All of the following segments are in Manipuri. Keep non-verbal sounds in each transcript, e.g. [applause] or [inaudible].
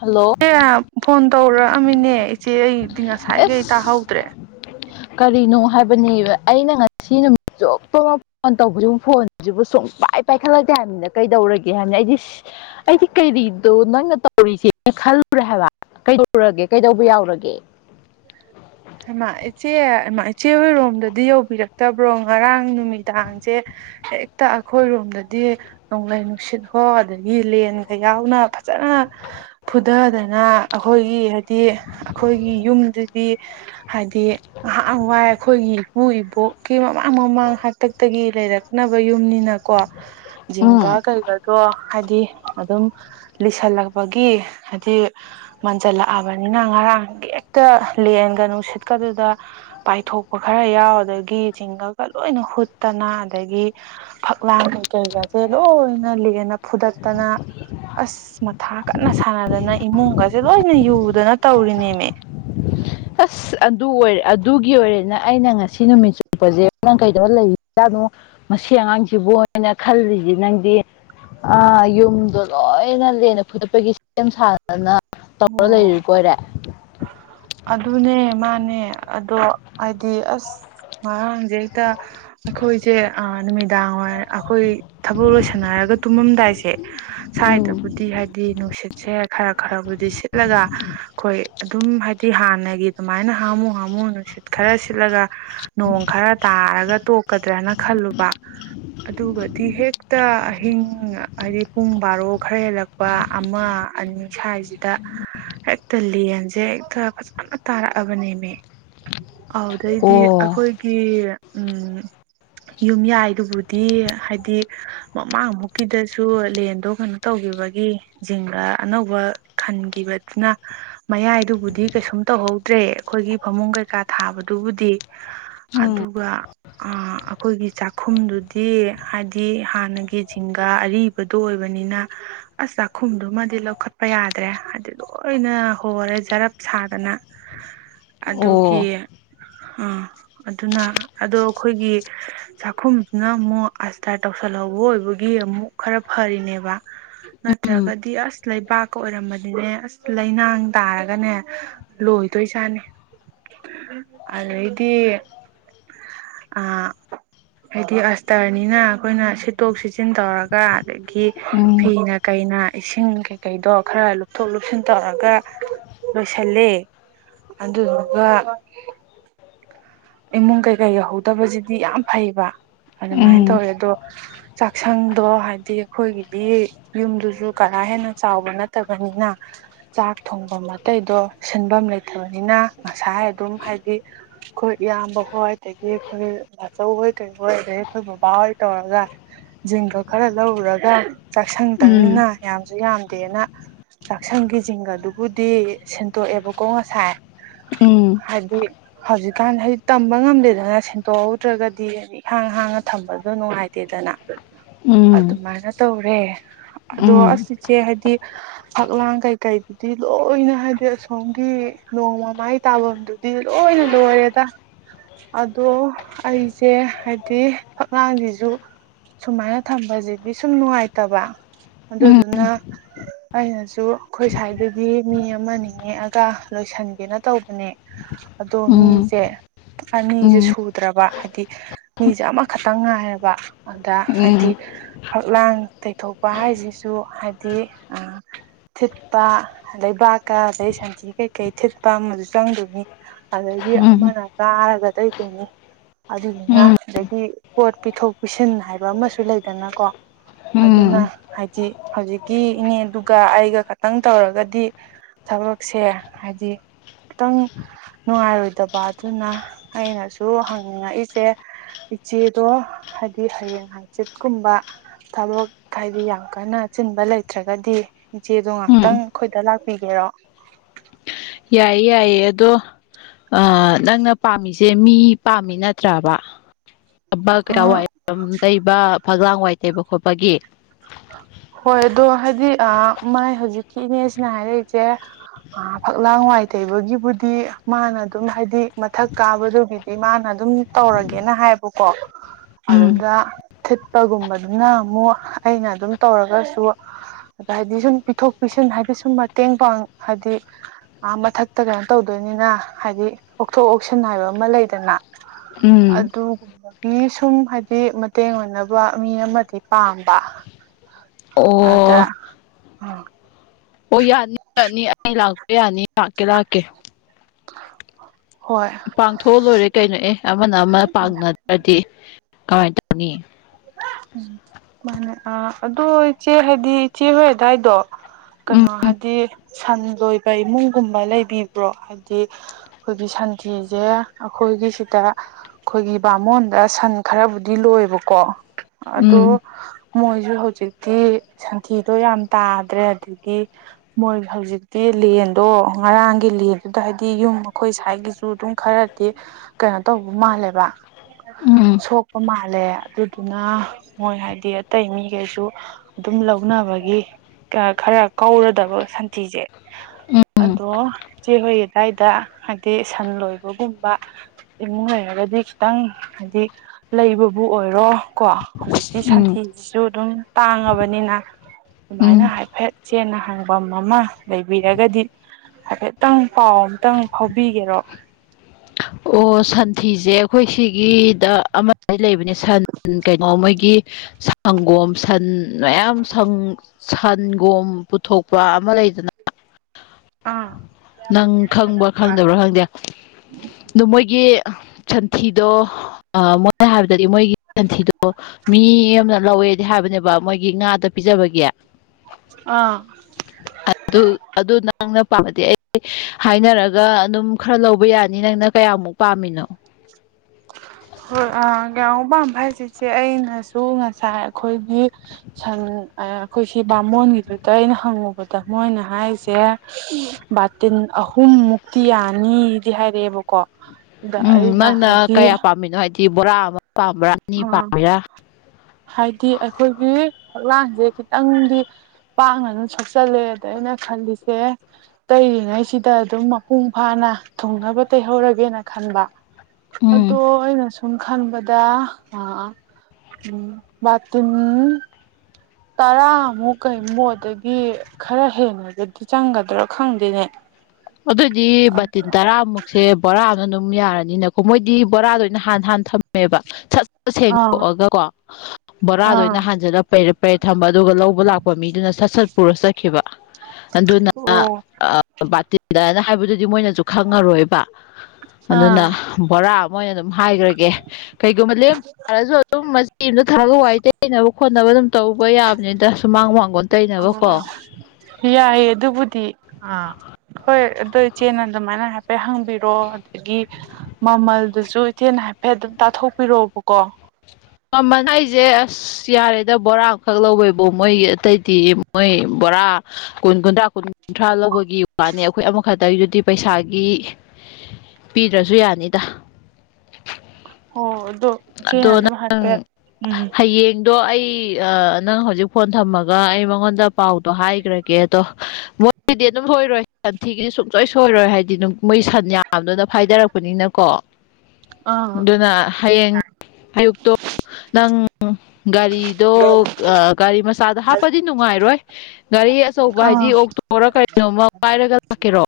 ꯍꯜꯂꯣ ꯐꯣꯟ ꯇꯧꯔꯛꯑꯃꯤꯅꯦ ꯏꯆꯦ ꯑꯩꯗꯤ ꯉꯁꯥꯏꯈꯩ ꯑꯦꯁ ꯇꯥꯍꯧꯗ꯭ꯔꯦ ꯀꯔꯤꯅꯣ ꯍꯥꯏꯕꯅꯦ ꯑꯩꯅ ꯉꯁꯤ ꯅꯨꯃꯤꯠ ꯐꯣꯟ ꯇꯧꯕꯁꯤꯕꯨ ꯐꯣꯟꯁꯤꯕꯨ ꯁꯨꯡ ꯄꯥꯏ ꯄꯥꯏꯈꯠꯂꯛꯇꯦ ꯍꯥꯏꯕꯅꯤꯅ ꯀꯩꯗꯧꯔꯒꯦ ꯍꯥꯏꯕꯅꯤ ꯑꯩꯗꯤ ꯑꯩꯗꯤ ꯀꯩꯔꯤꯗꯣ ꯅꯪꯅ ꯇꯧꯔꯤꯁꯦ ꯈꯜꯂꯨꯔꯦ ꯍꯥꯏꯕ ꯀꯩꯗꯧꯔꯒꯦ ꯀꯩꯗꯧꯕ ꯌꯥꯎꯔꯒꯦ ꯑꯣ ꯎ ꯏꯃꯥ ꯏꯆꯦ ꯏꯃꯥ ꯏꯆꯦ ꯍꯣꯏꯔꯣꯝꯗꯗꯤ ꯌꯧꯕꯤꯔꯛꯇꯕ꯭ꯔꯣ ꯉꯔꯥꯡ ꯅꯨꯃꯤꯗꯥꯡꯁꯦ ꯍꯦꯛꯇ ꯑꯩꯈꯣꯏꯔꯣꯝꯗꯗꯤ ꯅꯣꯡꯂꯩ ꯅꯨꯡꯁꯤꯠ ꯍꯣ ꯑꯗꯒꯤ ꯂꯦꯟꯒꯩ ꯌꯥꯎꯅ ꯐꯖꯅ ꯐꯨꯗꯗꯅ ꯑꯩꯈꯣꯏꯒꯤ ꯍꯥꯏꯗꯤ ꯑꯩꯈꯣꯏꯒꯤ ꯌꯨꯝꯗ ꯗꯤ ꯍꯥꯏꯗꯤ ꯉꯍꯥꯛ ꯋꯥꯏ ꯑꯩꯈꯣꯏꯒꯤ ꯏꯄꯨ ꯏꯕꯣꯛꯀꯤ ꯃꯃꯥꯡ ꯃꯃꯥꯡ ꯍꯥꯛꯇꯛꯇꯒꯤ ꯂꯩꯔꯛꯅꯕ ꯌꯨꯝꯅꯤꯅ ꯀꯣ ꯖꯤꯡꯒꯥ ꯎꯝ ꯀꯩꯒꯗꯣ ꯍꯥꯏꯗꯤ ꯑꯗꯨꯝ ꯂꯤꯁꯜꯂꯛꯄꯒꯤ ꯍꯥꯏꯗꯤ ꯃꯟꯁꯤꯜꯂꯛꯑꯕꯅꯤꯅ ꯉꯔꯥꯡ ꯍꯦꯛꯇ ꯂꯦꯟꯒꯅꯨ ꯁꯤꯠꯀꯗꯨꯗ ꯄꯥꯏꯊꯣꯛꯄ ꯈꯔ ꯌꯥꯎ ꯑꯗꯒꯤ ꯆꯤꯡꯒꯒ ꯂꯣꯏꯅ ꯍꯨꯠꯇꯅ ꯑꯗꯒꯤ ꯐꯛꯂꯥꯡ ꯀꯩ ꯀꯩꯀꯥꯁꯦ ꯂꯣꯏꯅ ꯂꯦꯅ ꯐꯨꯗꯠꯇꯅ ꯑꯁ ꯃꯊꯥ ꯀꯟꯅ ꯁꯥꯟꯅꯗꯅ ꯏꯃꯨꯡꯒꯁꯦ ꯂꯣꯏꯅ ꯌꯨꯗꯅ ꯇꯧꯔꯤꯅꯦꯃꯦ ꯑꯁ ꯑꯗꯨ ꯑꯣꯏꯔ ꯑꯗꯨꯒꯤ ꯑꯣꯏꯔꯦꯅ ꯑꯩꯅ ꯉꯁꯤ ꯅꯨꯃꯤꯠ ꯆꯨꯞꯄꯁꯦ ꯅ ꯅꯪ ꯀꯩꯗꯧ ꯂꯩꯔꯤꯖꯥꯠꯅꯣ ꯃꯁꯤ ꯑꯉꯥꯡꯁꯤꯕꯨꯅ ꯈꯜꯂꯤꯁꯤ ꯅꯪꯗꯤ ꯑꯥ ꯌꯨꯝꯗꯣ ꯂꯣꯏꯅ ꯂꯦꯅ ꯐꯨꯗꯠꯄꯒꯤ ꯁꯦꯝ ꯁꯥꯟꯅꯅ ꯇꯧꯔ ꯑꯣ ꯂꯩꯔꯤ ꯀꯣꯏꯔꯦ ꯑꯗꯨꯅꯦ ꯃꯥꯅꯦ ꯑꯗꯣ ꯍꯥꯏꯗꯤ ꯑꯁꯥꯡ ꯍꯧꯖꯤꯛꯇ ꯑꯩꯈꯣꯏꯁꯦ ꯅꯨꯃꯤꯗꯥꯡ ꯋꯥꯏꯔ ꯑꯩꯈꯣꯏ ꯊꯕꯛ ꯂꯣꯏꯁꯟꯅꯔꯒ ꯇꯨꯝꯃꯝꯗꯥꯏꯁꯦ ꯁꯥꯏꯗꯕꯨ ꯎꯝ ꯍꯥꯏꯗꯤ ꯅꯨꯡꯁꯤꯠꯁꯦ ꯈꯔ ꯈꯔꯕꯨꯗꯤ ꯁꯤꯠꯂꯒ ꯑꯩꯈꯣꯏ ꯑꯗꯨꯝ ꯍꯥꯏꯗꯤ ꯍꯥꯟꯅꯒꯤ ꯑꯗꯨꯃꯥꯏꯅ ꯍꯥꯝꯃꯨ ꯍꯥꯝꯃꯨ ꯅꯨꯡꯁꯤꯠ ꯈꯔ ꯁꯤꯠꯂꯒ ꯅꯣꯡ ꯈꯔ ꯇꯥꯔꯒ ꯇꯥꯔꯛꯀꯗ꯭ꯔꯅ ꯈꯜꯂꯨꯕ ꯑꯗꯨꯒꯗꯤ ꯍꯦꯛꯇ ꯑꯍꯤꯡ ꯍꯥꯏꯗꯤ ꯄꯨꯡ ꯕꯥꯔꯣ ꯈꯔ ꯍꯦꯜꯂꯛꯄ ꯂꯨꯄꯥ ꯑꯃ ꯑꯅꯤ ꯁ꯭ꯋꯥꯏꯁꯦ ꯍꯦꯛꯇ ꯂꯦꯟꯁꯦ ꯍꯦꯛꯇ ꯐꯖꯅ ꯇꯥꯔꯛꯑꯕꯅꯦꯃꯤ ꯑꯗꯩꯗꯤ ꯑꯣ ꯑꯩꯈꯣꯏꯒꯤ ꯎꯝ ꯌꯨꯝ ꯌꯥꯏꯗꯨꯕꯨꯗꯤ ꯍꯥꯏꯗꯤ ꯃꯃꯥꯡꯃꯨꯛꯀꯤꯗꯁꯨ ꯂꯦꯟꯗꯣ ꯀꯩꯅꯣ ꯇꯧꯈꯤꯕꯒꯤ ꯖꯤꯡꯒ ꯑꯅꯧꯕ ꯈꯟꯈꯤꯕꯗꯨꯅ ꯃꯌꯥꯏꯗꯨꯕꯨꯗꯤ ꯀꯩꯁꯨꯝ ꯇꯧꯍꯧꯗ꯭ꯔꯦ ꯑꯩꯈꯣꯏꯒꯤ ꯐꯃꯨꯡ ꯀꯩꯀꯥ ꯊꯥꯕꯗꯨꯕꯨꯗꯤ ꯎꯝ ꯑꯣ ꯎꯝ ꯎꯝ ꯎꯝ ꯎꯝ ꯎꯝ ꯎꯝ ꯎꯝ ꯎꯝ ꯎꯝ ꯎꯝ ꯎꯝ ꯑꯗꯨꯒ ꯑꯥ ꯑꯩꯈꯣꯏꯒꯤ ꯆꯥꯛꯈꯨꯝꯗꯨꯗꯤ ꯍꯥꯏꯗꯤ ꯍꯥꯟꯅꯒꯤ ꯖꯤꯡꯒꯥ ꯑꯔꯤꯕ ꯕꯗꯣ ꯑꯣꯏꯕꯅꯤꯅ ꯑꯁ ꯆꯥꯛꯈꯨꯝꯗꯨꯃꯗꯤ ꯂꯧꯈꯠꯄ ꯌꯥꯗꯦ ꯇ꯭ꯔꯦ ꯑꯗꯨꯒ ꯂꯣꯏꯅ ꯍꯣꯔꯦ ꯖꯔꯞ ꯁꯥꯗꯅ ꯑꯗꯨꯒꯤ ꯎꯝ ꯑꯗꯨꯅ ꯑꯗꯣ ꯑꯩꯈꯣꯏꯒꯤ ꯆꯥꯛꯈꯨꯝꯁꯤꯅ ꯑꯃꯨꯛ ꯑꯁꯇꯔ ꯇꯧꯁꯜꯍꯧꯕ ꯑꯣꯏꯕꯒꯤ ꯑꯃꯨꯛ ꯈꯔ ꯐꯔꯤꯅꯦꯕ ꯅꯠꯇ꯭ꯔꯒꯗꯤ ꯑꯁ ꯂꯩꯕꯥꯛ ꯑꯣꯏꯔꯝꯃꯗꯤꯅꯦ ꯑꯁ ꯂꯩꯅꯥꯡ ꯇꯥꯔꯒꯅꯦ ꯂꯣꯏꯗꯣꯏꯁꯥꯅꯤ ꯑ ꯗꯩꯗꯤ ꯍꯥꯏꯗꯤ ꯑꯁꯇ꯭ꯔꯅꯤꯅ ꯑꯩꯈꯣꯏꯅ ꯁꯤꯠꯇꯣꯛ ꯁꯤꯠꯆꯟ ꯇꯧꯔꯒ ꯑꯗꯒꯤ ꯐꯤꯅ ꯀꯩꯅ ꯏꯁꯤꯡ ꯀꯩꯀꯩꯗꯣ ꯈꯔ ꯂꯨꯞꯊꯣꯛ ꯂꯨꯞꯁꯤꯟ ꯇꯧꯔꯒ ꯂꯣꯏꯁꯤꯜꯂꯦ ꯑꯗꯨꯗꯨꯒ ꯏꯃꯨꯡ ꯀꯩꯀꯩ ꯌꯧꯍꯧꯗꯕꯁꯤꯗꯤ ꯌꯥꯝ ꯐꯩꯕ ꯑꯗꯨꯃꯥꯏꯅ ꯇꯧꯋꯦ ꯑꯗꯣ ꯆꯥꯛꯁꯪꯗꯣ ꯍꯥꯏꯕꯗꯤ ꯑꯩꯈꯣꯏꯒꯤꯗꯤ ꯌꯨꯝꯗꯨꯁꯨ ꯀꯔꯥ ꯍꯦꯟꯅ ꯆꯥꯎꯕ ꯅꯠꯇꯕꯅꯤꯅ ꯆꯥꯛ ꯊꯣꯡꯕ ꯑꯩꯗꯣ ꯁꯤꯟꯐꯝ ꯂꯩꯇꯕꯅꯤꯅ ꯉꯁꯥꯏ ꯑꯗꯨꯝ ꯍꯥꯏꯗꯤ ꯈꯣꯏ ꯏꯌꯥꯝꯕ ꯍꯣꯏ ꯑꯗꯒꯤ ꯑꯩꯈꯣꯏ ꯕꯥꯆꯧ ꯍꯣꯏ ꯀꯩꯍꯣꯏ ꯑꯗꯒꯤ ꯑꯩꯈꯣꯏ ꯕꯕꯥ ꯍꯣꯏ ꯇꯧꯔꯒ ꯖꯤꯡꯒ ꯈꯔ ꯂꯧꯔꯨꯔꯒ ꯆꯥꯛꯁꯪ ꯇꯪꯅꯤꯅ ꯌꯥꯝꯁꯨ ꯌꯥꯝꯗꯦꯅ ꯆꯥꯛꯁꯪꯒꯤ ꯖꯤꯡꯒ ꯑꯗꯨꯕꯨꯗꯤ ꯁꯦꯟꯇꯣꯛꯑꯦꯕꯀꯣ ꯉꯁꯥꯏ ꯍꯥꯏꯗꯤ ꯍꯧꯖꯤꯛꯀꯥꯟ ꯍꯥꯏꯗꯤ ꯇꯝꯕ ꯉꯝꯗꯦꯗꯅ ꯁꯦꯡꯇꯣꯛꯍꯧꯗ꯭ꯔꯒꯗꯤ ꯏꯍꯥꯡ ꯍꯥꯡꯅ ꯊꯝꯕꯗꯣ ꯅꯨꯡꯉꯥꯏꯇꯦꯗꯅ ꯑꯗꯨꯃꯥꯏꯅ ꯇꯧꯔꯦ ꯑꯗꯣ ꯑꯁ ꯆꯤꯆꯦ ꯍꯥꯏꯗꯤ ꯐꯛꯂꯥꯡ ꯀꯩꯀꯩꯗꯨꯗꯤ ꯂꯣꯏꯅ ꯍꯥꯏꯗꯤ ꯑꯁꯣꯝꯒꯤ ꯅꯣꯡꯃꯃꯥꯏ ꯇꯥꯐꯝꯗꯨ ꯂꯣꯢꯅ ꯂꯣꯏꯔꯦꯗ [inaudible] ꯑꯗꯣ ꯑꯩꯁꯦ ꯍꯥꯏꯗꯤ ꯐꯛꯂꯥꯡꯁꯤꯁꯨ ꯁꯨꯃꯥꯏꯅ ꯊꯝꯕꯁꯤꯗꯤ ꯁꯨꯝ ꯅꯨꯡꯉꯥꯏꯇꯕ ꯑꯗꯨꯗꯨꯅ ꯑꯩꯅꯁꯨ ꯑꯩꯈꯣꯏ ꯁ꯭ꯋꯥꯏꯗꯒꯤ ꯃꯤ ꯑꯃ ꯑꯅꯤ ꯅꯦꯛꯑꯒ ꯂꯣꯏꯁꯤꯟꯒꯦꯅ ꯇꯧꯕꯅꯦ ꯑꯗꯣ ꯃꯤ ꯁꯦ ꯃꯤꯁꯦ ꯁꯨꯗ꯭ꯔꯕ ꯍꯥꯏꯗꯤ ꯃꯤꯁꯦ ꯑꯃꯈꯛꯇꯪ ꯉꯥꯏꯔꯕ ꯑꯗ ꯍꯥꯏꯗꯤ ꯎꯝ ꯐꯛꯂꯥꯡ ꯇꯩꯊꯣꯛꯄ ꯍꯥꯏꯁꯤꯁꯨ ꯍꯥꯏꯗꯤ ꯊꯤꯠꯄ ꯂꯩꯕꯥꯛꯀ ꯑꯗꯩ ꯁꯟꯊꯤ ꯀꯩꯀꯩ ꯊꯤꯠꯄ ꯑꯃꯁꯨ ꯆꯪꯗꯣꯏꯅꯤ ꯑꯗꯨꯗꯒꯤ ꯑꯃꯅ ꯀꯥꯔꯒ ꯇꯩꯗꯣꯢꯅꯤ ꯑꯗꯨꯗꯨꯅ ꯎꯝ ꯑꯗꯒꯤ ꯄꯣꯠ ꯄꯤꯊꯣꯛ ꯄꯤꯁꯤꯟ ꯍꯥꯏꯕ ꯑꯃꯁꯨ ꯂꯩꯗꯅꯀꯣ ꯑꯗꯨꯅ ꯎꯝ ꯍꯥꯏꯗꯤ ꯍꯧꯖꯤꯛꯀꯤ ꯏꯅꯦꯗꯨꯒ ꯑꯩꯒ ꯈꯇꯪ ꯇꯧꯔꯒꯗꯤ ꯊꯕꯛꯁꯦ ꯍꯥꯏꯗꯤ ꯈꯤꯇꯪ ꯅꯨꯡꯉꯥꯏꯔꯣꯏꯗꯕ ꯑꯗꯨꯅ ꯑꯩꯅꯁꯨ ꯍꯪꯅꯤꯡꯉꯛꯏꯁꯦ ꯏꯆꯦꯗꯣ ꯍꯥꯏꯗꯤ ꯍꯌꯦꯡ ꯍꯪꯆꯤꯠꯀꯨꯝꯕ ꯊꯕꯛ ꯍꯥꯏꯗꯤ ꯌꯥꯝ ꯀꯟꯅ ꯑꯆꯤꯟꯕ ꯂꯩꯇ꯭ꯔꯒꯗꯤ ꯏꯆꯦꯗꯣ ꯉꯥꯛꯇꯪ ꯎꯝ ꯑꯩꯈꯣꯏꯗ ꯂꯥꯛꯄꯤꯒꯦꯔꯣ ꯌꯥꯏꯌꯦ ꯌꯥꯏꯌꯦ ꯑꯗꯣ ꯅꯪꯅ ꯄꯥꯝꯃꯤꯁꯦ ꯃꯤ ꯄꯥꯝꯃꯤ ꯅꯠꯇ꯭ꯔꯕ ꯂꯩꯕꯥꯛ ꯀꯩꯀꯥ ꯋꯥꯏ ꯇꯩꯕ ꯐꯛꯂꯥꯡ ꯋꯥꯏ ꯇꯩꯕ ꯈꯣꯠꯄꯒꯤ ꯍꯣꯏ ꯑꯗꯣ ꯍꯥꯏꯗꯤ ꯃꯥꯏ ꯍꯧꯖꯤꯛꯀꯤ ꯏꯅꯦꯁꯤꯅ ꯍꯥꯏꯔꯛꯏꯁꯦ ꯑ ꯐꯛꯂꯥꯡ ꯋꯥꯏ ꯇꯩꯕꯒꯤꯕꯨꯗꯤ ꯃꯥꯅ ꯑꯗꯨꯝ ꯍꯥꯏꯗꯤ ꯃꯊꯛ ꯀꯥꯕꯗꯨꯒꯤꯗꯤ ꯃꯥꯅ ꯑꯗꯨꯝ ꯇꯧꯔꯒꯦꯅ ꯍꯥꯏꯌꯦꯕꯀꯣ ꯎꯝ ꯑꯗꯨꯗ ꯊꯤꯠꯄꯒꯨꯝꯕꯗꯨꯅ ꯑꯃꯨꯛ ꯑꯩꯅ ꯑꯗꯨꯝ ꯇꯧꯔꯒꯁꯨ ꯑꯗ ꯍꯥꯏꯗꯤ ꯁꯨꯝ ꯄꯤꯊꯣꯛꯄꯤꯁꯤꯟ ꯍꯥꯏꯕꯗꯤ ꯁꯨꯝ ꯃꯇꯦꯡ ꯄꯥꯡ ꯍꯥꯏꯗꯤ ꯑ ꯃꯊꯛꯇ ꯀꯩꯅꯣ ꯇꯧꯗꯣꯏꯅꯤꯅ ꯍꯥꯏꯗꯤ ꯑꯣꯛꯊꯣꯛ ꯑꯣꯛꯁꯤꯟ ꯍꯥꯏꯕ ꯑꯃ ꯂꯩꯗꯅ ꯎꯝ ꯑꯗꯨꯒꯨꯝꯕꯒꯤ ꯁꯨꯝ ꯍꯥꯏꯗꯤ ꯃꯇꯦꯡ ꯑꯣꯏꯅꯕ ꯃꯤ ꯑꯃꯗꯤ ꯄꯥꯝꯃꯦ ꯑꯗ ꯑꯣ ꯎꯝ ꯑꯣ ꯌꯥꯅꯤ ꯌꯥꯅꯤ ꯑꯩ ꯂꯥꯛꯄ ꯌꯥꯅꯤ ꯂꯥꯛꯀꯦ ꯂꯥꯛꯀꯦ ꯍꯣꯏ ꯄꯥꯡꯊꯣꯛꯑ ꯂꯣꯏꯔꯦ ꯀꯩꯅꯣ ꯑꯦ ꯑꯃꯅ ꯑꯃ ꯄꯥꯡꯅꯗ꯭ꯔꯗꯤ ꯀꯃꯥꯏꯅ ꯇꯧꯅꯤ ꯎꯝ ꯃꯥꯅꯦ ꯑ ꯑꯗꯣ ꯏꯆꯦ ꯍꯥꯏꯗꯤ ꯏꯆꯦ ꯍꯣꯏ ꯑꯗꯨꯗꯥꯋꯥꯏꯗꯣ ꯎꯝ ꯀꯩꯅꯣ ꯍꯥꯏꯗꯤ ꯁꯟ ꯂꯣꯏꯕ ꯏꯃꯨꯡꯒꯨꯝꯕ ꯂꯩꯕꯤꯕ꯭ꯔꯣ ꯍꯥꯏꯗꯤ ꯑꯩꯈꯣꯏꯒꯤ ꯁꯟꯊꯤꯁꯦ ꯑꯩꯈꯣꯏꯒꯤꯁꯤꯗ ꯑꯩꯈꯣꯏꯒꯤ ꯕꯥꯃꯣꯟꯗ ꯁꯟ ꯈꯔꯕꯨꯗꯤ ꯂꯣꯏꯕꯀꯣ ꯑꯗꯣ ꯎꯝ ꯃꯣꯏꯁꯨ ꯍꯧꯖꯤꯛꯇꯤ ꯁꯟꯊꯤꯗꯣ ꯌꯥꯝ ꯇꯥꯗ꯭ꯔꯦ ꯑꯗꯒꯤ ꯃꯣꯏ ꯍꯧꯖꯤꯛꯇꯤ ꯂꯦꯟꯗꯣ ꯉꯔꯥꯡꯒꯤ ꯂꯦꯟꯗꯨꯗ ꯍꯥꯏꯗꯤ ꯌꯨꯝ ꯑꯩꯈꯣꯏ ꯁꯥꯏꯒꯤꯁꯨ ꯑꯗꯨꯝ ꯈꯔꯗꯤ ꯀꯩꯅꯣ ꯇꯧꯕ ꯃꯥꯜꯂꯦꯕ ꯎꯝ ꯁꯣꯛꯄ ꯃꯥꯜꯂꯦ ꯑꯗꯨꯗꯨꯅ ꯃꯣꯏ ꯍꯥꯏꯗꯤ ꯑꯇꯩ ꯃꯤꯈꯩꯁꯨ ꯑꯗꯨꯝ ꯂꯧꯅꯕꯒꯤ ꯈꯔ ꯀꯧꯔꯗꯕ ꯁꯟꯊꯤꯁꯦ ꯎꯝ ꯑꯗꯣ ꯆꯦ ꯍꯣꯏ ꯑꯗꯨꯋꯥꯏꯗ ꯍꯥꯏꯗꯤ ꯁꯟ ꯂꯣꯏꯕꯒꯨꯝꯕ ꯏꯃꯨꯡ ꯂꯩꯔꯒꯗꯤ ꯈꯤꯇꯪ ꯍꯥꯏꯗꯤ ꯂꯩꯕꯕꯨ ꯑꯣꯏꯔꯣ ꯀꯣ ꯍꯧꯖꯤꯛꯇꯤ ꯎꯝ ꯁꯟꯊꯤꯁꯤꯁꯨ ꯑꯗꯨꯝ ꯇꯥꯡꯉꯕꯅꯤꯅ ꯎꯝ ꯑꯗꯨꯃꯥꯏꯅ ꯍꯥꯏꯐꯦꯠ ꯆꯦꯟꯅ ꯍꯥꯡꯐꯝ ꯑꯃ ꯂꯩꯕꯤꯔꯒꯗꯤ ꯍꯥꯏꯐꯦꯠꯇꯪ ꯄꯥꯎ ꯑꯝꯇꯪ ꯐꯥꯎꯕꯤꯒꯦꯔꯣ ꯑꯣ ꯁꯟꯊꯤꯁꯦ ꯑꯩꯈꯣꯏ ꯁꯤꯒꯤꯗ ꯑꯃ ꯂꯩꯕꯅꯦ ꯁꯟ ꯀꯩꯅꯣ ꯃꯣꯏꯒꯤ ꯁꯥ ꯁꯪꯒꯣꯝ ꯁꯟ ꯃꯌꯥꯝ ꯁꯟꯒꯣꯝ ꯄꯨꯊꯣꯛꯄ ꯑꯃ ꯂꯩꯗꯅ ꯑꯥ ꯅꯪ ꯈꯪꯕ꯭ꯔ ꯈꯪꯗꯕ꯭ꯔꯥ ꯈꯪꯗꯦ ꯑꯗꯨ ꯃꯣꯏꯒꯤ ꯁꯟꯊꯤꯗꯣ ꯑ ꯃꯣꯏꯅ ꯍꯥꯏꯕꯗꯗꯤ ꯃꯣꯏꯒꯤ ꯁꯟꯊꯤꯗꯣ ꯃꯤ ꯑꯃꯅ ꯂꯧꯋꯦꯗꯤ ꯍꯥꯏꯕꯅꯦ ꯃꯣꯏꯒꯤ ꯉꯥꯗ ꯄꯤꯖꯕꯒꯤ ꯑꯥ ꯑꯗꯨ ꯑꯗꯨ ꯅꯪꯅ ꯄꯥꯝꯝꯕꯗꯤ ꯑꯩ ꯍꯥꯏꯅꯔꯒ ꯑꯗꯨꯝ ꯈꯔ ꯂꯧꯕ ꯌꯥꯅꯤ ꯅꯪꯅ ꯀꯌꯥꯃꯨꯛ ꯄꯥꯝꯃꯤꯅꯣ ꯍꯣꯏ ꯑ ꯀꯌꯥꯃꯨꯛ ꯄꯥꯝꯕ ꯍꯥꯏꯁꯦ ꯆꯦ ꯑꯩꯅꯁꯨ ꯉꯁꯥꯏ ꯑꯩꯈꯣꯏꯒꯤ ꯁꯟ ꯑꯩꯈꯣꯏ ꯁꯤ ꯕꯥꯃꯣꯟꯒꯤꯗꯨꯗ ꯑꯩꯅ ꯍꯪꯉꯨꯕꯗ ꯃꯣꯏꯅ ꯍꯥꯏꯔꯤꯁꯦ ꯕꯥꯇꯤꯟ ꯑꯍꯨꯝ ꯃꯨꯛꯇꯤ ꯌꯥꯅꯤꯗꯤ ꯍꯥꯏꯔꯛꯑꯦꯕꯀꯣ ꯑꯗ ꯎꯝ ꯑꯩꯅ ꯍꯥꯏ ꯅꯪꯅ ꯀꯌꯥ ꯄꯥꯝꯃꯤꯅꯣ ꯍꯥꯏꯗꯤ ꯕꯣꯔꯥ ꯑꯃ ꯄꯥꯝꯕ꯭ꯔꯥ ꯑꯅꯤ ꯎ ꯄꯥꯝꯃꯤꯔꯥ ꯍꯥꯏꯗꯤ ꯑꯩꯈꯣꯏꯒꯤ ꯐꯛꯂꯥꯡꯁꯦ ꯈꯤꯇꯪꯗꯤ ꯄꯥꯛꯅꯅ ꯁꯣꯛꯆꯜꯂꯦ ꯑꯗ ꯑꯩꯅ ꯈꯜꯂꯤꯁꯦ ꯇꯩꯔꯤꯉꯩꯁꯤꯗ ꯑꯗꯨꯝ ꯃꯄꯨꯡ ꯐꯥꯅ ꯊꯨꯡꯅꯕ ꯇꯩꯍꯧꯔꯒꯦꯅ ꯈꯟꯕ ꯑꯗꯣ ꯎꯝ ꯑꯩꯅ ꯁꯨꯝ ꯈꯟꯕꯗ ꯑꯥ ꯎꯝ ꯇꯔꯥꯃꯨꯛ ꯀꯩꯃꯣꯗꯒꯤ ꯈꯔ ꯍꯦꯟꯅꯒꯗꯤ ꯆꯪꯒꯗ꯭ꯔ ꯈꯪꯗꯦꯅꯦ ꯑꯥ ꯑꯗꯨꯗꯗꯤꯕ ꯇꯤꯟ ꯇꯔꯥꯃ ꯁꯦ ꯕꯣꯔꯥ ꯑꯃ ꯑꯗꯨꯝ ꯌꯥꯔꯅꯤꯅꯀꯣ ꯃꯣꯏꯗꯤ ꯕꯣꯔꯥꯗ ꯑꯩꯅ ꯍꯥꯟ ꯍꯥꯟꯅ ꯊꯝꯃꯦꯕ ꯁꯦꯡꯗꯣꯛꯑꯒ ꯀꯣ ꯑꯥ ꯕꯣꯔꯥꯗꯩꯅ ꯍꯥꯟꯖꯂ ꯄꯩꯔ ꯄꯔꯦꯠ ꯊꯝꯕ ꯑꯗꯨꯒ ꯂꯧꯕ ꯂꯥꯛꯄ ꯃꯤꯗꯨꯅ ꯁꯠ ꯁꯠ ꯄꯨꯔ ꯆꯠꯈꯤꯕ ꯑꯗꯨꯅ ꯑꯣ ꯁꯤꯗꯅ ꯍꯥꯏꯕꯗꯨꯗꯤ ꯃꯣꯏꯅꯁꯨ ꯈꯪꯉꯔꯣꯏꯕ ꯑꯥ ꯑꯗꯨꯅ ꯕꯣꯔꯥ ꯑꯃ ꯑꯣꯏꯅ ꯑꯗꯨꯝ ꯍꯥꯏꯈ꯭ꯔꯒꯦ ꯀꯩꯒꯨꯝꯕ ꯌꯥꯔꯁꯨ ꯑꯗꯨꯝ ꯃꯆꯦ ꯑꯃꯗ ꯊꯔꯒ ꯋꯥꯏ ꯇꯩꯅꯕ ꯈꯣꯠꯅꯕ ꯑꯗꯨꯝ ꯇꯧꯕ ꯌꯥꯕꯅꯤꯗ ꯁꯨꯃꯥꯡ ꯃꯥꯡꯒꯣꯟ ꯑꯣ ꯇꯩꯅꯕꯀꯣ ꯌꯥꯏꯌꯦ ꯑꯗꯨꯕꯨꯗꯤ ꯑꯥ ꯍꯣꯏ ꯑꯗꯣ ꯏꯆꯦꯅ ꯑꯗꯨꯃꯥꯏꯅ ꯍꯥꯏꯐꯦꯠ ꯍꯪꯕꯤꯔꯣ ꯑꯗꯒꯤ ꯃꯃꯜꯗꯨꯁꯨ ꯏꯊꯦꯅ ꯍꯥꯏꯐꯦꯠꯝ ꯇꯥꯊꯣꯛꯄꯤꯔꯛꯑꯣꯕꯀꯣ ꯃꯃꯜ ꯑꯩꯁꯦ ꯑꯁ ꯌꯥꯔꯦꯗ ꯕꯣꯔꯥ ꯑꯃꯈꯛ ꯂꯧꯕꯦꯕꯨ ꯃꯣꯏꯒꯤ ꯑꯇꯩꯗꯤ ꯃꯣꯏ ꯕꯣꯔꯥ ꯀꯨꯟ ꯀꯨꯟꯊ꯭ꯔꯥ ꯀꯨꯟ ꯀꯨꯟꯊ꯭ꯔꯥ ꯂꯧꯕꯒꯤ ꯄꯥꯅꯦ ꯑꯈꯣꯏ ꯑꯃꯈꯛꯇꯒꯤꯗꯨꯗꯤ ꯄꯩꯁꯥꯒꯤ ꯄꯤꯗ꯭ꯔꯁꯨ ꯌꯥꯅꯤꯗ ꯍꯣ ꯑꯗꯣ ꯏꯆꯦꯅ ꯑꯗꯨꯝ ꯍꯥꯏꯐꯦꯠ ꯎꯝ ꯑꯗꯣ ꯍꯌꯦꯡꯗꯣ ꯑꯩ ꯑ ꯅꯪ ꯍꯧꯖꯤꯛ ꯐꯣꯟ ꯊꯝꯃꯒ ꯑꯩ ꯃꯉꯣꯟꯗ ꯄꯥꯎꯗꯣ ꯍꯥꯏꯒ꯭ꯔꯒꯦ ꯑꯗꯣ ꯃꯣꯏꯗꯣ ꯁꯤꯗꯤ ꯑꯗꯨꯝ ꯁꯣꯏꯔꯣꯏ ꯁꯟꯊꯤꯒꯤꯗꯤ ꯁꯨꯡꯁꯣꯏ ꯁꯣꯏꯔꯣꯏ ꯍꯥꯏꯗꯤ ꯑꯗꯨꯝ ꯃꯣꯏ ꯁꯟ ꯌꯥꯝꯗꯨꯅ ꯐꯥꯏꯗꯔꯛꯄꯅꯤꯅ ꯀꯣ ꯑꯥ ꯑꯗꯨꯅ ꯍꯌꯦꯡ ꯑꯌꯨꯛꯇꯣ ꯅꯪ ꯒꯥꯔꯤꯗꯣ ꯒꯥꯔꯤ ꯆꯥꯗ ꯍꯥꯞꯄꯗꯤ ꯅꯨꯡꯉꯥꯏꯔꯣꯏ ꯒꯥꯔꯤ ꯑꯆꯧꯕ ꯍꯥꯏꯗꯤ ꯑꯥ ꯑꯣꯛꯇꯣꯔ ꯀꯩꯅꯣꯝꯃ ꯄꯥꯏꯔꯒ ꯂꯥꯛꯀꯦꯔꯣ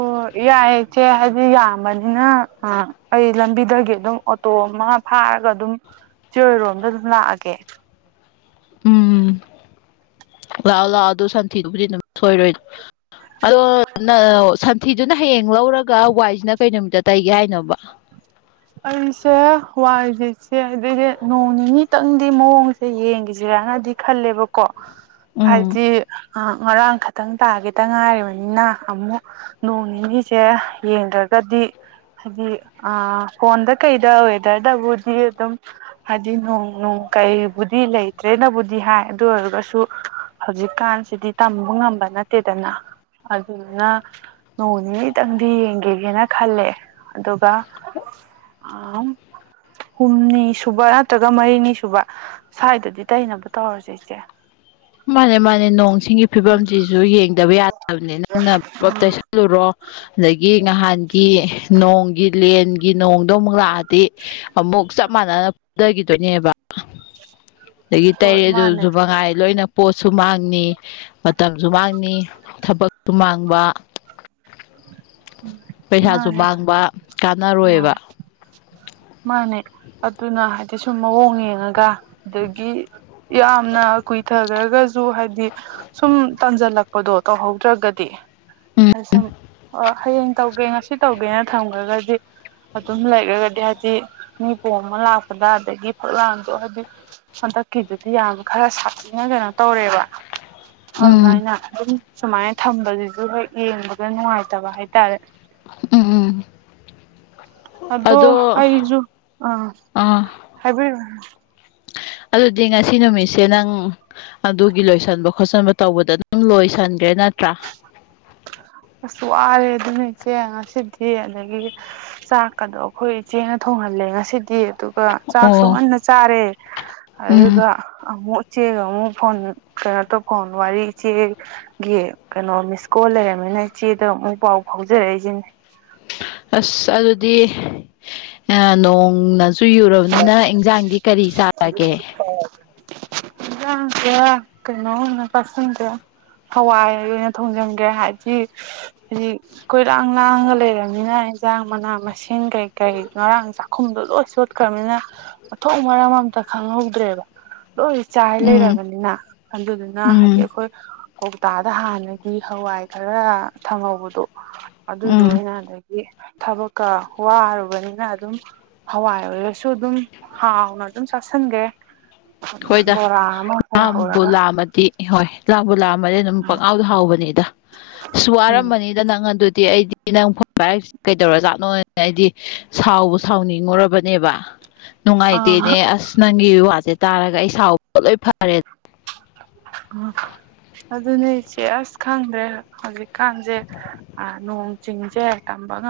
ꯑꯣ ꯌꯥꯏꯌꯦ ꯆꯦ ꯍꯥꯏꯗꯤ ꯌꯥꯝꯕꯅꯤꯅ ꯑ ꯑꯩ ꯂꯝꯕꯤꯗꯒꯤ ꯑꯗꯨꯝ ꯑꯣꯇꯣ ꯃꯥ ꯐꯥꯔꯒ ꯑꯗꯨꯝ ꯆꯦ ꯍꯣꯏꯔꯣꯝꯗ ꯑꯗꯨꯝ ꯂꯥꯛꯑꯒꯦ ꯎꯝ ꯂꯥꯛꯑꯣ ꯂꯥꯛꯑꯣ ꯑꯗꯨ ꯁꯟꯊꯤꯗꯨꯕꯨꯗꯤ ꯑꯗꯨꯝ ꯁꯣꯏꯔꯣꯏ ꯑꯗꯣ ꯅꯧ ꯁꯟ ꯊꯤꯗꯨꯅ ꯍꯌꯦꯡ ꯂꯧꯔꯒ ꯋꯥꯏꯁꯤꯅ ꯀꯩ ꯅꯨꯃꯤꯠꯇ ꯇꯩꯒꯦ ꯍꯥꯏꯅꯣꯕ ꯑꯩꯁꯦ ꯋꯥꯏꯁꯦ ꯆꯦ ꯑꯗꯨꯗꯤ ꯅꯣꯡ ꯅꯤꯅꯤꯇꯪꯗꯤ ꯃꯑꯣꯡ ꯁꯤ ꯌꯦꯡꯒꯤꯖꯤꯔꯥꯅꯗꯤ ꯈꯜꯂꯦꯕꯀꯣ ꯎꯝ ꯍꯥꯏꯕꯗꯤ ꯑ ꯉꯔꯥꯡ ꯈꯇꯪ ꯇꯥꯒꯤꯗ ꯉꯥꯏꯔꯤꯕꯅꯤꯅ ꯑꯃꯨꯛ ꯅꯣꯡ ꯅꯤꯅꯤꯁꯦ ꯌꯦꯡꯗ꯭ꯔꯒꯗꯤ ꯍꯥꯏꯗꯤ ꯑ ꯐꯣꯟꯗ ꯀꯩꯗ ꯋꯦꯗꯔꯗꯕꯨꯗꯤ ꯑꯗꯨꯝ ꯍꯥꯏꯗꯤ ꯅꯣꯡ ꯅꯨꯡ ꯀꯩꯕꯨꯗꯤ ꯂꯩꯇ꯭ꯔꯦꯅꯕꯨꯗꯤ ꯍꯥꯏ ꯑꯗꯨ ꯑꯣꯏꯔꯒꯁꯨ ꯍꯧꯖꯤꯛꯀꯥꯟꯁꯤꯗꯤ ꯇꯝꯕ ꯉꯝꯕ ꯅꯠꯇꯦꯗꯅ ꯑꯗꯨꯗꯨꯅ ꯅꯣꯡꯅꯤꯅꯤ ꯗꯪꯗꯤ ꯌꯦꯡꯒꯤꯒꯦꯅ ꯈꯜꯂꯦ ꯑꯗꯨꯒ ꯑꯥꯎꯟ ꯍꯨꯝꯅꯤ ꯁꯨꯕ ꯅꯠꯇ꯭ꯔꯒ ꯃꯔꯤꯅꯤ ꯁꯨꯕ ꯁꯥꯏꯗꯗꯤ ꯇꯩꯅꯕ ꯇꯧꯔꯖꯦ ꯏꯆꯦ ꯃꯥꯅꯦ ꯃꯥꯅꯦ ꯅꯣꯡ ꯁꯤꯡꯒꯤ ꯐꯤꯕꯝꯖꯤꯁꯨ ꯌꯦꯡꯗꯕ ꯌꯥꯗꯕꯅꯦ ꯅꯪꯅ ꯄꯨꯂꯞ ꯎꯝ ꯇꯩꯁꯟ ꯂꯨꯔꯣ ꯑꯗꯒꯤ ꯅꯍꯥꯟꯒꯤ ꯅꯣꯡꯒꯤ ꯂꯦꯟꯒꯤ ꯅꯣꯡꯗꯣ ꯑꯃꯨꯛ ꯂꯥꯛꯑ ꯗꯤ ꯑꯃꯨꯛ ꯆꯞ ꯃꯥꯟꯅꯅ ꯄꯨꯗꯒꯤꯗꯣꯏꯅꯦꯕ ꯑꯗꯒꯤ ꯍꯣꯏ ꯇꯩꯔꯦꯖꯨ ꯃꯥꯅꯦ ꯑꯗꯨꯃꯉꯥꯏ ꯂꯣꯏꯅ ꯄꯣꯠꯁꯨ ꯃꯥꯡꯅꯤ ꯃꯇꯝꯖꯨ ꯃꯥꯡꯅꯤ ꯊꯕꯛꯁꯨ ꯃꯥꯡꯕ ꯄꯩꯁꯥꯖꯨ ꯃꯥꯡꯕ ꯑꯥꯎ ꯀꯥꯟꯅꯔꯣꯏꯕ ꯃꯥꯅꯦ ꯑꯗꯨꯅ ꯍꯥꯏꯗꯤ ꯁꯨꯝ ꯃꯑꯣꯡ ꯌꯦꯡꯉꯒ ꯑꯗꯒꯤ ꯌꯥꯝꯅ ꯀꯨꯏꯊꯒ꯭ꯔꯒ ꯖꯨ ꯍꯥꯏꯗꯤ ꯁꯨꯝ ꯇꯟꯖꯜꯂꯛꯄꯗꯣ ꯇꯧꯍꯧꯗ꯭ꯔꯒꯗꯤ ꯎꯝ ꯑꯩ ꯁꯨꯝ ꯑꯣ ꯍꯌꯦꯡ ꯇꯧꯒꯦ ꯉꯁꯤ ꯇꯧꯒꯦꯅ ꯊꯝꯒ꯭ꯔꯒꯗꯤ ꯑꯗꯨꯝ ꯂꯩꯒ꯭ꯔꯒꯗꯤ ꯍꯥꯏꯗꯤ ꯃꯤ ꯄꯣꯡꯕ ꯑꯃ ꯂꯥꯛꯄꯗ ꯑꯗꯒꯤ ꯐꯛꯂꯥꯡꯗꯣ ꯍꯥꯏꯗꯤ ꯍꯟꯗꯛꯀꯤꯖꯤꯗꯤ ꯌꯥꯝ ꯈꯔ ꯁꯥꯊꯤꯅ ꯀꯩꯅꯣ ꯇꯧꯔꯦꯕ ꯎꯝ ꯑꯗꯣꯉꯥꯏꯅ ꯑꯗꯨꯝ ꯁꯨꯃꯥꯏꯅ ꯊꯝꯕꯖꯤꯖꯨ ꯍꯣꯏ ꯌꯦꯡꯕꯗ ꯅꯨꯡꯉꯥꯏꯇꯕ ꯍꯥꯏꯇꯥꯔꯦ ꯎꯝ ꯎꯝ ꯑꯗꯣ ꯑꯩꯖꯨ ꯑꯥ ꯑꯥ ꯍꯥꯏꯕꯤꯔꯣ ꯑꯗꯨꯗꯤ ꯉꯁꯤ ꯅꯨꯃꯤꯠꯁꯦ ꯅꯪ ꯑꯗꯨꯒꯤ ꯂꯣꯏꯁꯟꯕ ꯈꯣꯠꯆꯟꯕ ꯇꯧꯕꯗ ꯅꯪ ꯂꯣꯏꯁꯟꯒꯔꯦ ꯅꯠꯇ꯭ꯔꯥ ꯑꯁ ꯋꯥꯔꯦ ꯑꯗꯨꯅ ꯏꯆꯦ ꯉꯁꯤꯗꯤ ꯑꯗꯒꯤ ꯆꯥꯛꯀꯗꯣ ꯑꯈꯣꯏ ꯏꯆꯦꯅ ꯊꯣꯡꯍꯜꯂꯦ ꯉꯁꯤꯗꯤ ꯑꯗꯨ ꯒ ꯆꯥꯛꯁꯨ ꯑꯣ ꯉꯟꯅ ꯆꯥꯔꯦ ꯎꯝ ꯑꯗꯨꯒ ꯑꯃꯨꯛ ꯏꯆꯦꯒ ꯑꯃꯨꯛ ꯐꯣꯟ ꯀꯩꯅꯣ ꯇꯧ ꯐꯣꯟ ꯋꯥꯔꯤ ꯏꯆꯦꯒꯤ ꯀꯩꯅꯣ ꯃꯤꯁꯀꯣꯜ ꯂꯩꯔꯝꯃꯩꯅ ꯏꯆꯦꯗ ꯑꯃꯨꯛ ꯄꯥꯎ ꯐꯥꯎꯖꯔꯛꯏꯖꯤꯅꯤ ꯑꯁ ꯑꯗꯨꯗꯤ ꯑ ꯅꯣꯡꯅ ꯆꯨ ꯌꯨꯔꯕꯅꯤꯅ ꯏꯟꯖꯥꯡꯗꯤ ꯀꯔꯤ ꯆꯥꯔꯒꯦ ꯏꯟꯖꯥꯡꯖꯦ ꯀꯩꯅꯣ ꯑꯣꯏꯅ ꯄꯁꯟꯒꯦ ꯍꯋꯥꯏ ꯑꯣꯏꯅ ꯊꯣꯡꯖꯤꯟꯒ꯭ꯔꯦ ꯍꯥꯏꯗꯤ ꯍꯧꯖꯤꯛ ꯀꯣꯏꯔꯥꯡ ꯂꯥꯡꯉꯒ ꯂꯩꯔꯕꯅꯤꯅ ꯏꯟꯖꯥꯡ ꯃꯅꯥ ꯃꯁꯤꯡ ꯀꯩꯀꯩ ꯉꯔꯥꯡ ꯆꯥꯛꯈꯨꯝꯗ ꯂꯣꯏ ꯆꯣꯠ ꯈ꯭ꯔꯝꯅꯤꯅ ꯃꯊꯣꯡ ꯃꯔꯝ ꯑꯝꯇ ꯈꯪꯍꯧꯗ꯭ꯔꯦꯕ ꯂꯣꯏ ꯆꯥꯏ ꯎꯝ ꯂꯩꯔꯕꯅꯤꯅ ꯑꯗꯨꯗꯨꯅ ꯍꯥꯏꯗꯤ ꯎꯝ ꯑꯩꯈꯣꯏ ꯍꯞꯇꯥꯗ ꯍꯥꯟꯅꯒꯤ ꯍꯋꯥꯏ ꯈꯔ ꯊꯪꯍꯧꯕꯗꯣ ꯑꯗꯨꯗꯣ ꯎꯝ ꯑꯣꯏꯅ ꯊꯕꯛꯀ ꯋꯥꯔꯨꯕꯅꯤꯅ ꯑꯗꯨꯝ ꯍꯋꯥꯏ ꯑꯣꯏꯔꯁꯨ ꯑꯗꯨꯝ ꯍꯥꯎꯅ ꯑꯗꯨꯝ ꯆꯥꯥꯁꯟꯒ꯭ꯔꯦ ꯍꯣꯏꯗ ꯂꯥꯝꯕꯨ ꯍꯧꯔꯒ ꯂꯥꯝꯃꯗꯤ ꯍꯣꯏ ꯂꯥꯝꯕꯨ ꯂꯥꯛꯑꯝꯃꯅꯤ ꯑꯗꯨꯝ ꯄꯛꯍꯥꯎꯗ ꯍꯥꯎꯕꯅꯤꯗ ꯑꯁ ꯎꯝ ꯋꯥꯔꯝꯃꯅꯤ ꯗ ꯅꯪ ꯑꯗꯨꯗꯤ ꯑꯩꯗꯤ ꯅꯪ ꯐꯣꯟ ꯀꯩꯗꯧꯔꯖꯥꯠꯅꯣꯅ ꯑꯩꯗꯤ ꯁꯥꯎꯕ ꯁꯥꯎꯅꯤꯡꯉꯨꯔꯕꯅꯦꯕ ꯑꯥ ꯅꯨꯡꯉꯥꯏꯇꯦꯅꯦ ꯑꯁ ꯅꯪꯒꯤ ꯋꯥꯖꯦ ꯇꯥꯔꯒ ꯑꯩ ꯁꯥꯎꯕꯒ ꯂꯣꯏ ꯐꯔꯦ ꯑ ꯑꯗꯨꯅꯦ ꯏꯆꯦ ꯑꯁ ꯈꯪꯗ꯭ꯔꯦ ꯍꯧꯖꯤꯛꯀꯥꯟꯖꯦ ꯑ ꯅꯣꯡ ꯆꯤꯡꯖꯦ ꯇꯝꯕ ꯉꯝ